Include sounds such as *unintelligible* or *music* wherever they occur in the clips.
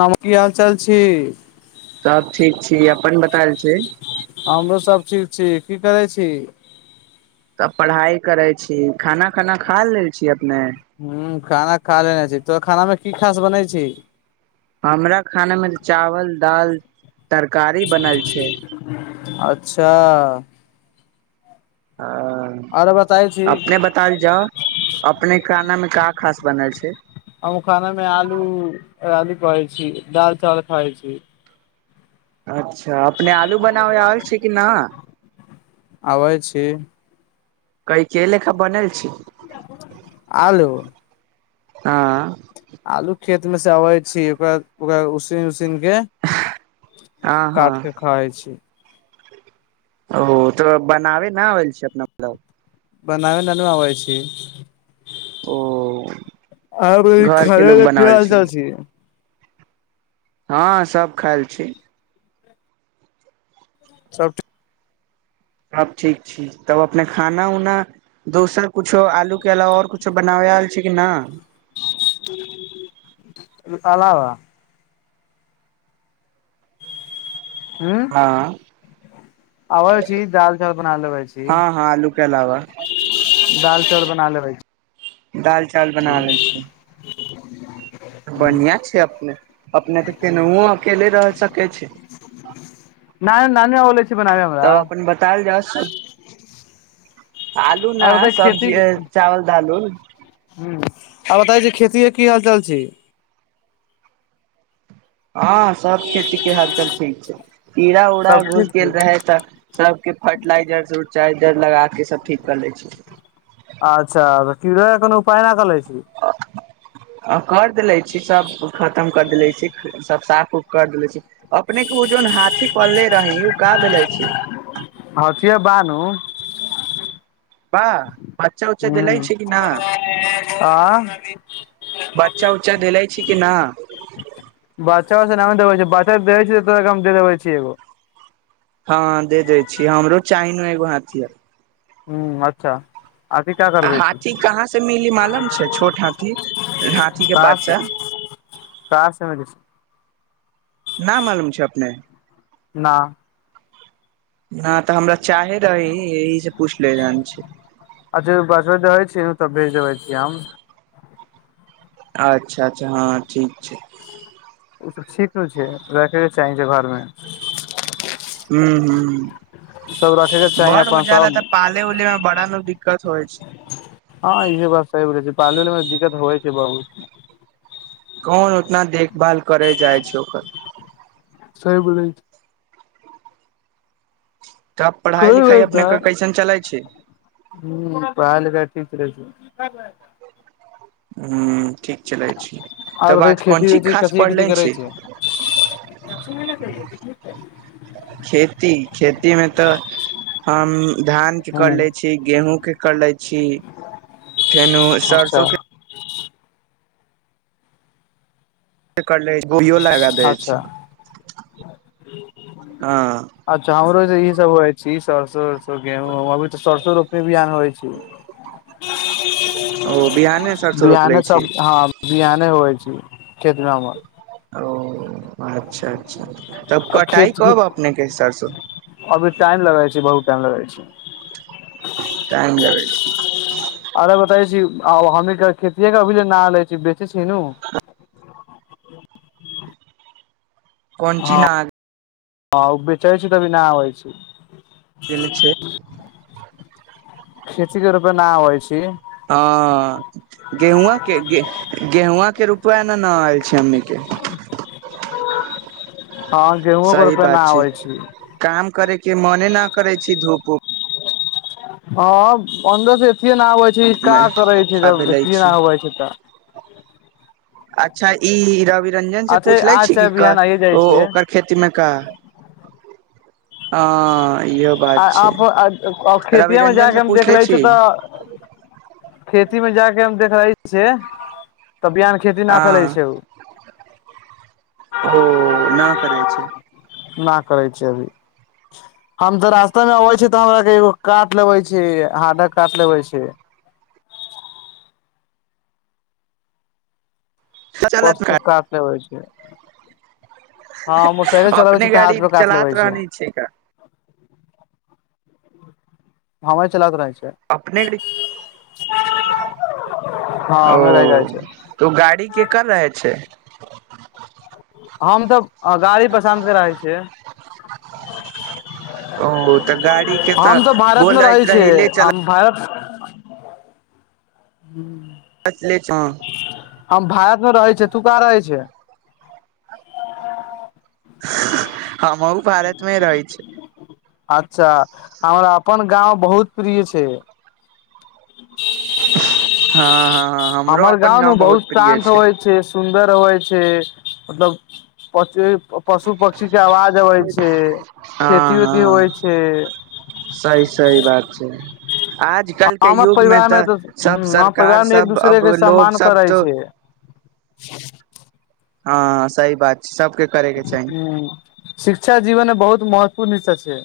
नम कि हाल चाल छी। सब ठीक छी अपन बतायल छै। हमरो सब ठीक छी की करै छी? त पढ़ाइ करै छी खाना खाना खा लेल छी अपने। हूं खाना खा लेने छी तों खाना मे की खास बनै छी। हमरा खानामे चावल, दाल, तरकारी बनल छै। अच्छा हं आरो बताइ छी। ताइ जा अपने खाना में का खास बनल छै। हमू खाना मे आलू अरे आलू कहै छी दाल, चावल खाइ छी। अच्छा अपने आलू बनाबे आबइ छै कि ना। आबै छी। कैचे लेखा बनल छै? आलू आँ आलू खेत मे से अबै छी बस ओकरा उसिन उसिनके हँ हँ काट के खाइ छी। ओ तऽ बनाबे न होल छै अपना। *unintelligible* बनाबे ननु आबै छै। ओ घर के लोग *unintelligible* की हाल बनावल चाल छै? हाॅं सब खैल छी। सब ठीक सब ठीक छी तब अपने खाना उना दोसर कुछो आलू के अलावा आओर कुछो बनाबे आयल छी कि ना? अलावा ह हाॅं। आबै छी दाल चावल बनालेबै छी। हँ हँ आलू के अलावा दाल चावल बनालेबै छी। दाल चावल बना लै छियै। *inaudible* बढ़िया छै अपने अपने तऽ केनाहुओ अकेले रह सकै छी। नहि नानी आउले छै। तब अपन बतायल जाउ सब आलू आ ना बताइ सब्जी ए चावल, दाल उल। हूं आर बताइ जे खेती के की हाल चाल छै। हँ सब खेती के हालचाल ठीक छै कीड़ा उड़ा सब घुसि ठीक छै गेल रहै तऽ सभके फर्टिलाइजर *unintelligible* लगाके सभ ठीक कर लै छी। अच्छा तऽ कीडो के कोनो उपाय ना कलै छी। कर देले छी सभ खतम कर देले छी सभ साफ उफ कर देले छी अपने के ऊ जोन हाथी पलले रहीं उ का भेले छै? हथिया बानू बा बच्चा उच्चा हूं देले छै कि न *unintelligible* आ चढेलै छी कि ना? बच्चा बच्चामे ना देबैय बच्चा देै छिय तो तोरा के हम दे देबे छियौ हँ दे दै छी हमरो चाहीनु एगो हाथीया। हूं अच्छा अथी का आ करबै छी हाथी कहाँ से मिली मालूम छै छोट हाथी हाथीके कहाँ से बच्चा *unintelligible* ना मालूम छै अपने? ना ना तऽ हमरा चाहे रही ऐहि से पूछ ले जान छी। अच्छा बचबा देैबै छी नु तब भेज देबे छी हम। अच्छा अच्छा हँ ठीक छै। ऊसभ ठीक होय छै राखयके चाही छै घरमे। हूं हूं रखे के चाही बड हो अपन जाला सब तऽ पाले उले मे बड़ा नु दिक्कत होइ छै। हँ इहे बात सही रहै छै पाले उलेमे दिक्कत होइ छै बहुत। कौन उतना देखभाल करै जाइ छै ओकर। सहि बोलै छै। तब पढ़ाइ कोइ लिखाइ अपनेके कइसन चलै छै। हूं पढाइ लिखाइ ठीक चलै छै। हूं ठीक चलै छै। तब आबरै आज कोन खेती चीज वेती खास कथी कथी पढ़ले करै छी छै? खेती खेती मे तऽ हम धान के कर हूँ ले छी। गेेहुँ के कर लै छी फेनु अच्छा सरसों के कर लै छी गोपीयो लगा दै छी, अच्छा हँ। अच्छा हमरो से इ सब होइ छै सरसो उरसो गेहुँ अभी त सरसो रोप ओ बिहाने *unintelligible* सरसो रोपले बियाने छी सब हॅं। बियाने होइ छै खेतमे हमर। ओ अच्छा अच्छा तब आ कटाइ खेत कब अपने के सरसो? अभी टाइम लगै छै बहुत टाइम लगै छै। टाइम लगै छै। अरे बताय छी हमी के खेतीेये के अभी ना लै छी बेचे छी नु। कोनची ना हँ ओ बेचै छी तभी ना आबै छै। बिल छै। खेती के रूपे ना अबइ छी। ओ गेहुँआ केे गेहुँआ के रूपया न न आयल छै हमनी के। हँ गेहूँओ के सही रूपय ना बात आबै छै। काम करे के मने न करे छी धूप उप। हम *unintelligible* ना आबै छै ई का मे करै छी आ जब भेले एतए छी नहि होबै छै तऽ अच्छा ई रवी। रंजन से अच्छा पूछलै आज छी, चाहे कि बिहान आइये जाइ ओ छै ओकर खेतीमेकाऽ। आ इहो। बात आय छै आबो आय *unintelligible* रवि खेतिए मे रंजन से जाके हम देख पूछले लेछ छी तऽ। खेती में जाके हम देख रहे से त बियान। हाँ हो न करय छै। ना करै छै अभी। हम रास्ता में अवे छी त हमरा के एगो काट लेबे छी हाडक काट लेबे छी। कष् चलत काट लेबे छी? हाँ मोटरसाइकिले चलाबै छी तऽ हाथ में काथ लेबे छी। ठीक हे। हवा चलत रहै छै। अपने हँ ओ। हमरो गाड़ी रहै छै ओ गाड़ी केकर अछि? हम तऽ गाड़ी पसन्द कराय छियै। ओ तऽ गाड़ी के तऽ हम सब भारत मे रहै बोलैत छियै, रही ले चल हम भारत। *unintelligible* पचले छह। हम भारत में रहै छे तु काहाँ रहै छे। हमहु भारतमे रहै छि। अच्छा हमरा अपन गाँंव बहुत प्रिय छै। *unintelligible* हाँ-हाँ। अमर गाँव न बहुत सांत होइ छै। सुन्दर होइ छै, मतलब पसी- पशु, पक्षी के आवाज। होइ छै, खेती उती होइ छै। सहि - सहि बात छै। आजकल के हमर युग परिवार मे तऽ दु - सब हु, हम सरकार परिवार मे एक सब दूसरे अब के लोग सम्मान सब करै तो छै। *unintelligible* हाँ, सही बात छै सबके करे के चाही। शिक्षा जीवन में बहुत महत्वपूर्ण हिस्सा छै।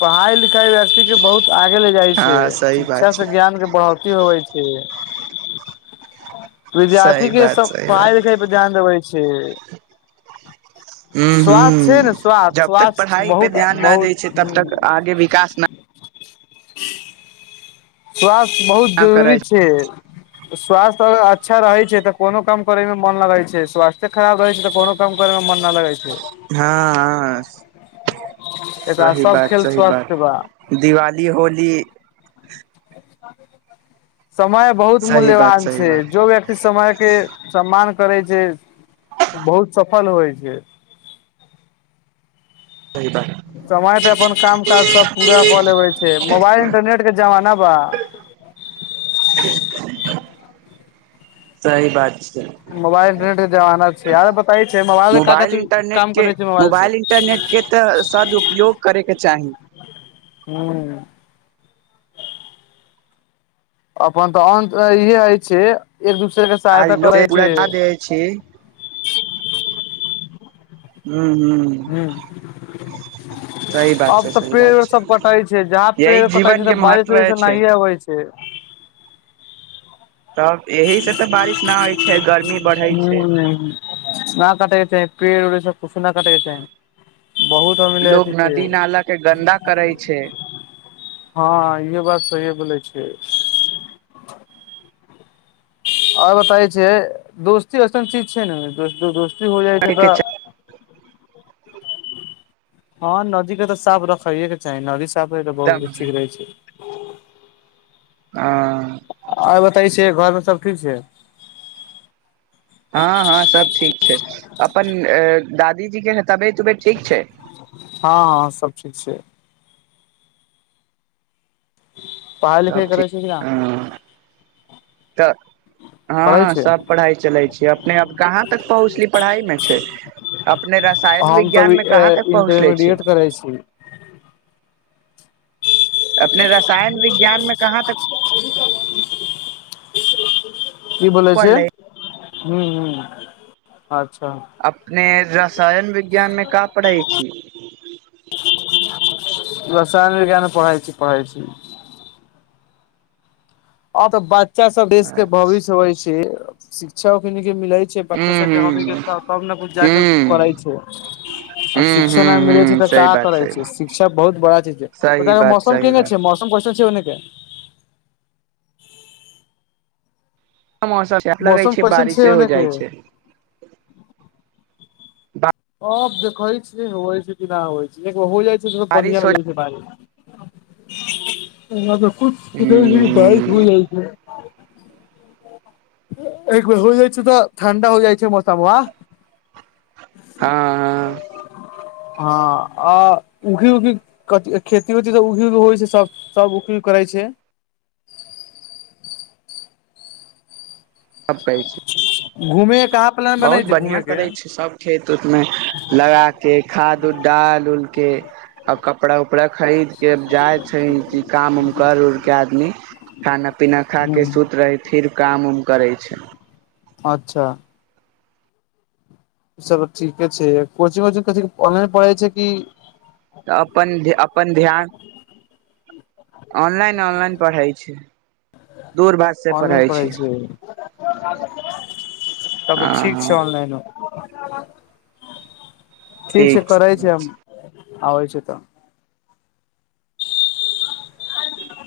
पढ़ाई लिखाई व्यक्ति के बहुत आगे ले जाइ छै, हँ सही शिक्षा बात से छै ज्ञान के बहोत। *unintelligible* होछै विद्यार्थी सही के बात सब सही पढ़ाइ बात लिखाई। ध्यान देबै छै। हु - हु स्वास्थ्य छै ने स्वास्थ्य जबतक स्वास्थ्य पढ़ाई पे बहुत ध्यान न दै छै तब तक बहुत आगे विकास न। स्वास्थ बहुत न जरूरी करै छै। स्वास्थ्य अगर अच्छा रहै छै तऽ कोनो काम करैय मे मोन लगैत छै, स्वास्थे। खराब रहै छै तऽ कोनो काम करै मे मन न लगै छै। हाँ - हाँ एकरा सही सब बात, खेल सही बात। स्वस्थ बा दिवाली, होली। समय बहुत सही बात मूल्यवान सही छै, बात जो व्यक्। समय के सम्मान करै छै, बहुत सफल होइ छै। सही बात समय पे अपन काम काज सब पूरा कऽ लेबे छै, मोबाइल इंटरनेट के जमाना बा। सही बात छैय। मोबाइल इंटरनेटके जमाना छैय, आरे बताय छै मोबाइल के क क काम करय छ छैय मोबाइल से। इन्टरनेटके तऽ सदुपयोग करैके चाही। हूँ। अपन तहन तऽ इहे होइ छैय एक दूसरे के सहायता करै छैय। छी। हूँ- हूँ-हूँ। हूँ। सही बात अब छै तऽ सही पेड़ बात उड़ सब छै कटाय छैय, जहाँ यही पेड़ कटाय छैय जीवन तऽ के बारिश महत्व उरीश छै नहिये होय छैय। तब एहि से तऽ बारिश न होइ छैय, गर्मी बढ़ै छैय। न काटैते। पेड़ उर उ सब किछु नह काटैते। लोग नदी नालाके गन्दा करै छैय। हँ इहो बात सहिए बोलै छियै। आओर बताय छैैय दोस्ती ऐसन चीज छैय ने दोस्ती हो जाइ छैय तऽ एकदम हँ नदीके तऽ साफ रखैयेके चाही, नदी साफ रहे तऽ बहुत ठीक रहै छैय। आ। आर बताय छैय, घरमे सब ठीक छैय। हँ- हँ सब ठीक छै। अपन अ दादीजीके तबियत उबियत ठीक छैय। हँ- हँ सब ठीक छैय। पढ़ाइ सब लिखाइ ठीक करै छी की न। हँ तऽ करै हँ छै सब पढ़ाइ चलै छैय, अपने अब कहाँ तक पहुँचली पढ़ाईमे छैय अपने रस सायन हम तऽ अभी विज्ञानमे कहाँ तक पहुँचले छी। इंटरमीडिएट करै छी। अपने रसायन विज्ञानमें कहाँ तक की बोलय छैय पढ़ले हूँ- हूँ, अच्छा। अपने रसायन विज्ञानमें क पढ़ै छी। रसायन विज्ञान पढ़इ छी, पढ़इ छी। हँ तऽ बच्चा सब देशके भविष्य होइ छैय, शिक्षा *unintelligible* मिले छैय बच्चा सबके हमी के हूँ त तब ने कुछ जाके हूँ करै छैय। आ हूँ शिक्षा हूँ नय मिलै छैय हूँ तऽ सही का बात करै सही छैय, बात शिक्षा बहुत बड़ा चीज सही पता ओ बात मौसम सही केने छैय, बात मौसम कैसन छैय ओने कै। मौसम केहेन लगै मौसम छैय कैसन छै बारिशे ओने हो के जाइ छैय। अब देखै छियै होबइ छैय कि न होबइ छैय। एक बेर हो जाइ छैय त बढ़िआँ हो जाइ छैय बारिश। हूँ *unintelligible* एक बेर होइ जाइ छैय तऽ ठंडा होइ जाइ छैय मौशामुआ। हँ। हँ आ उखी-ऊखी क खेती होती तऽ उखे होइ छैय सब सब उखे करै छैय। सब कहै छी। घुमे कहाँ प्लान बनै बहुत छै बढ़िआँ घूमे के करै छैय सभ। खेत उतमे लगाके खाद उद डाल उलके आ कपड़ा उपड़ा खरीदके जाइ छैय कि काम उम कर उरके आदमी खाना पीना खाके हूँ सुति रहे फिर काम उम करै छैय। अच्छा। सब ठीके छै कोचिंग -ओचिंग कथि ऑनलाइन पढ़ै छै कि तऽ अपन -अपन ध्यान ऑनलाइन -ऑनलाइन पढ़ै छै। दूर भाष से ऑनलाइन पढ़ै छै। तब हँ ठीक हँ छै अनलाइन मे। ठीक छै करै छै हम आबै छै तऽ।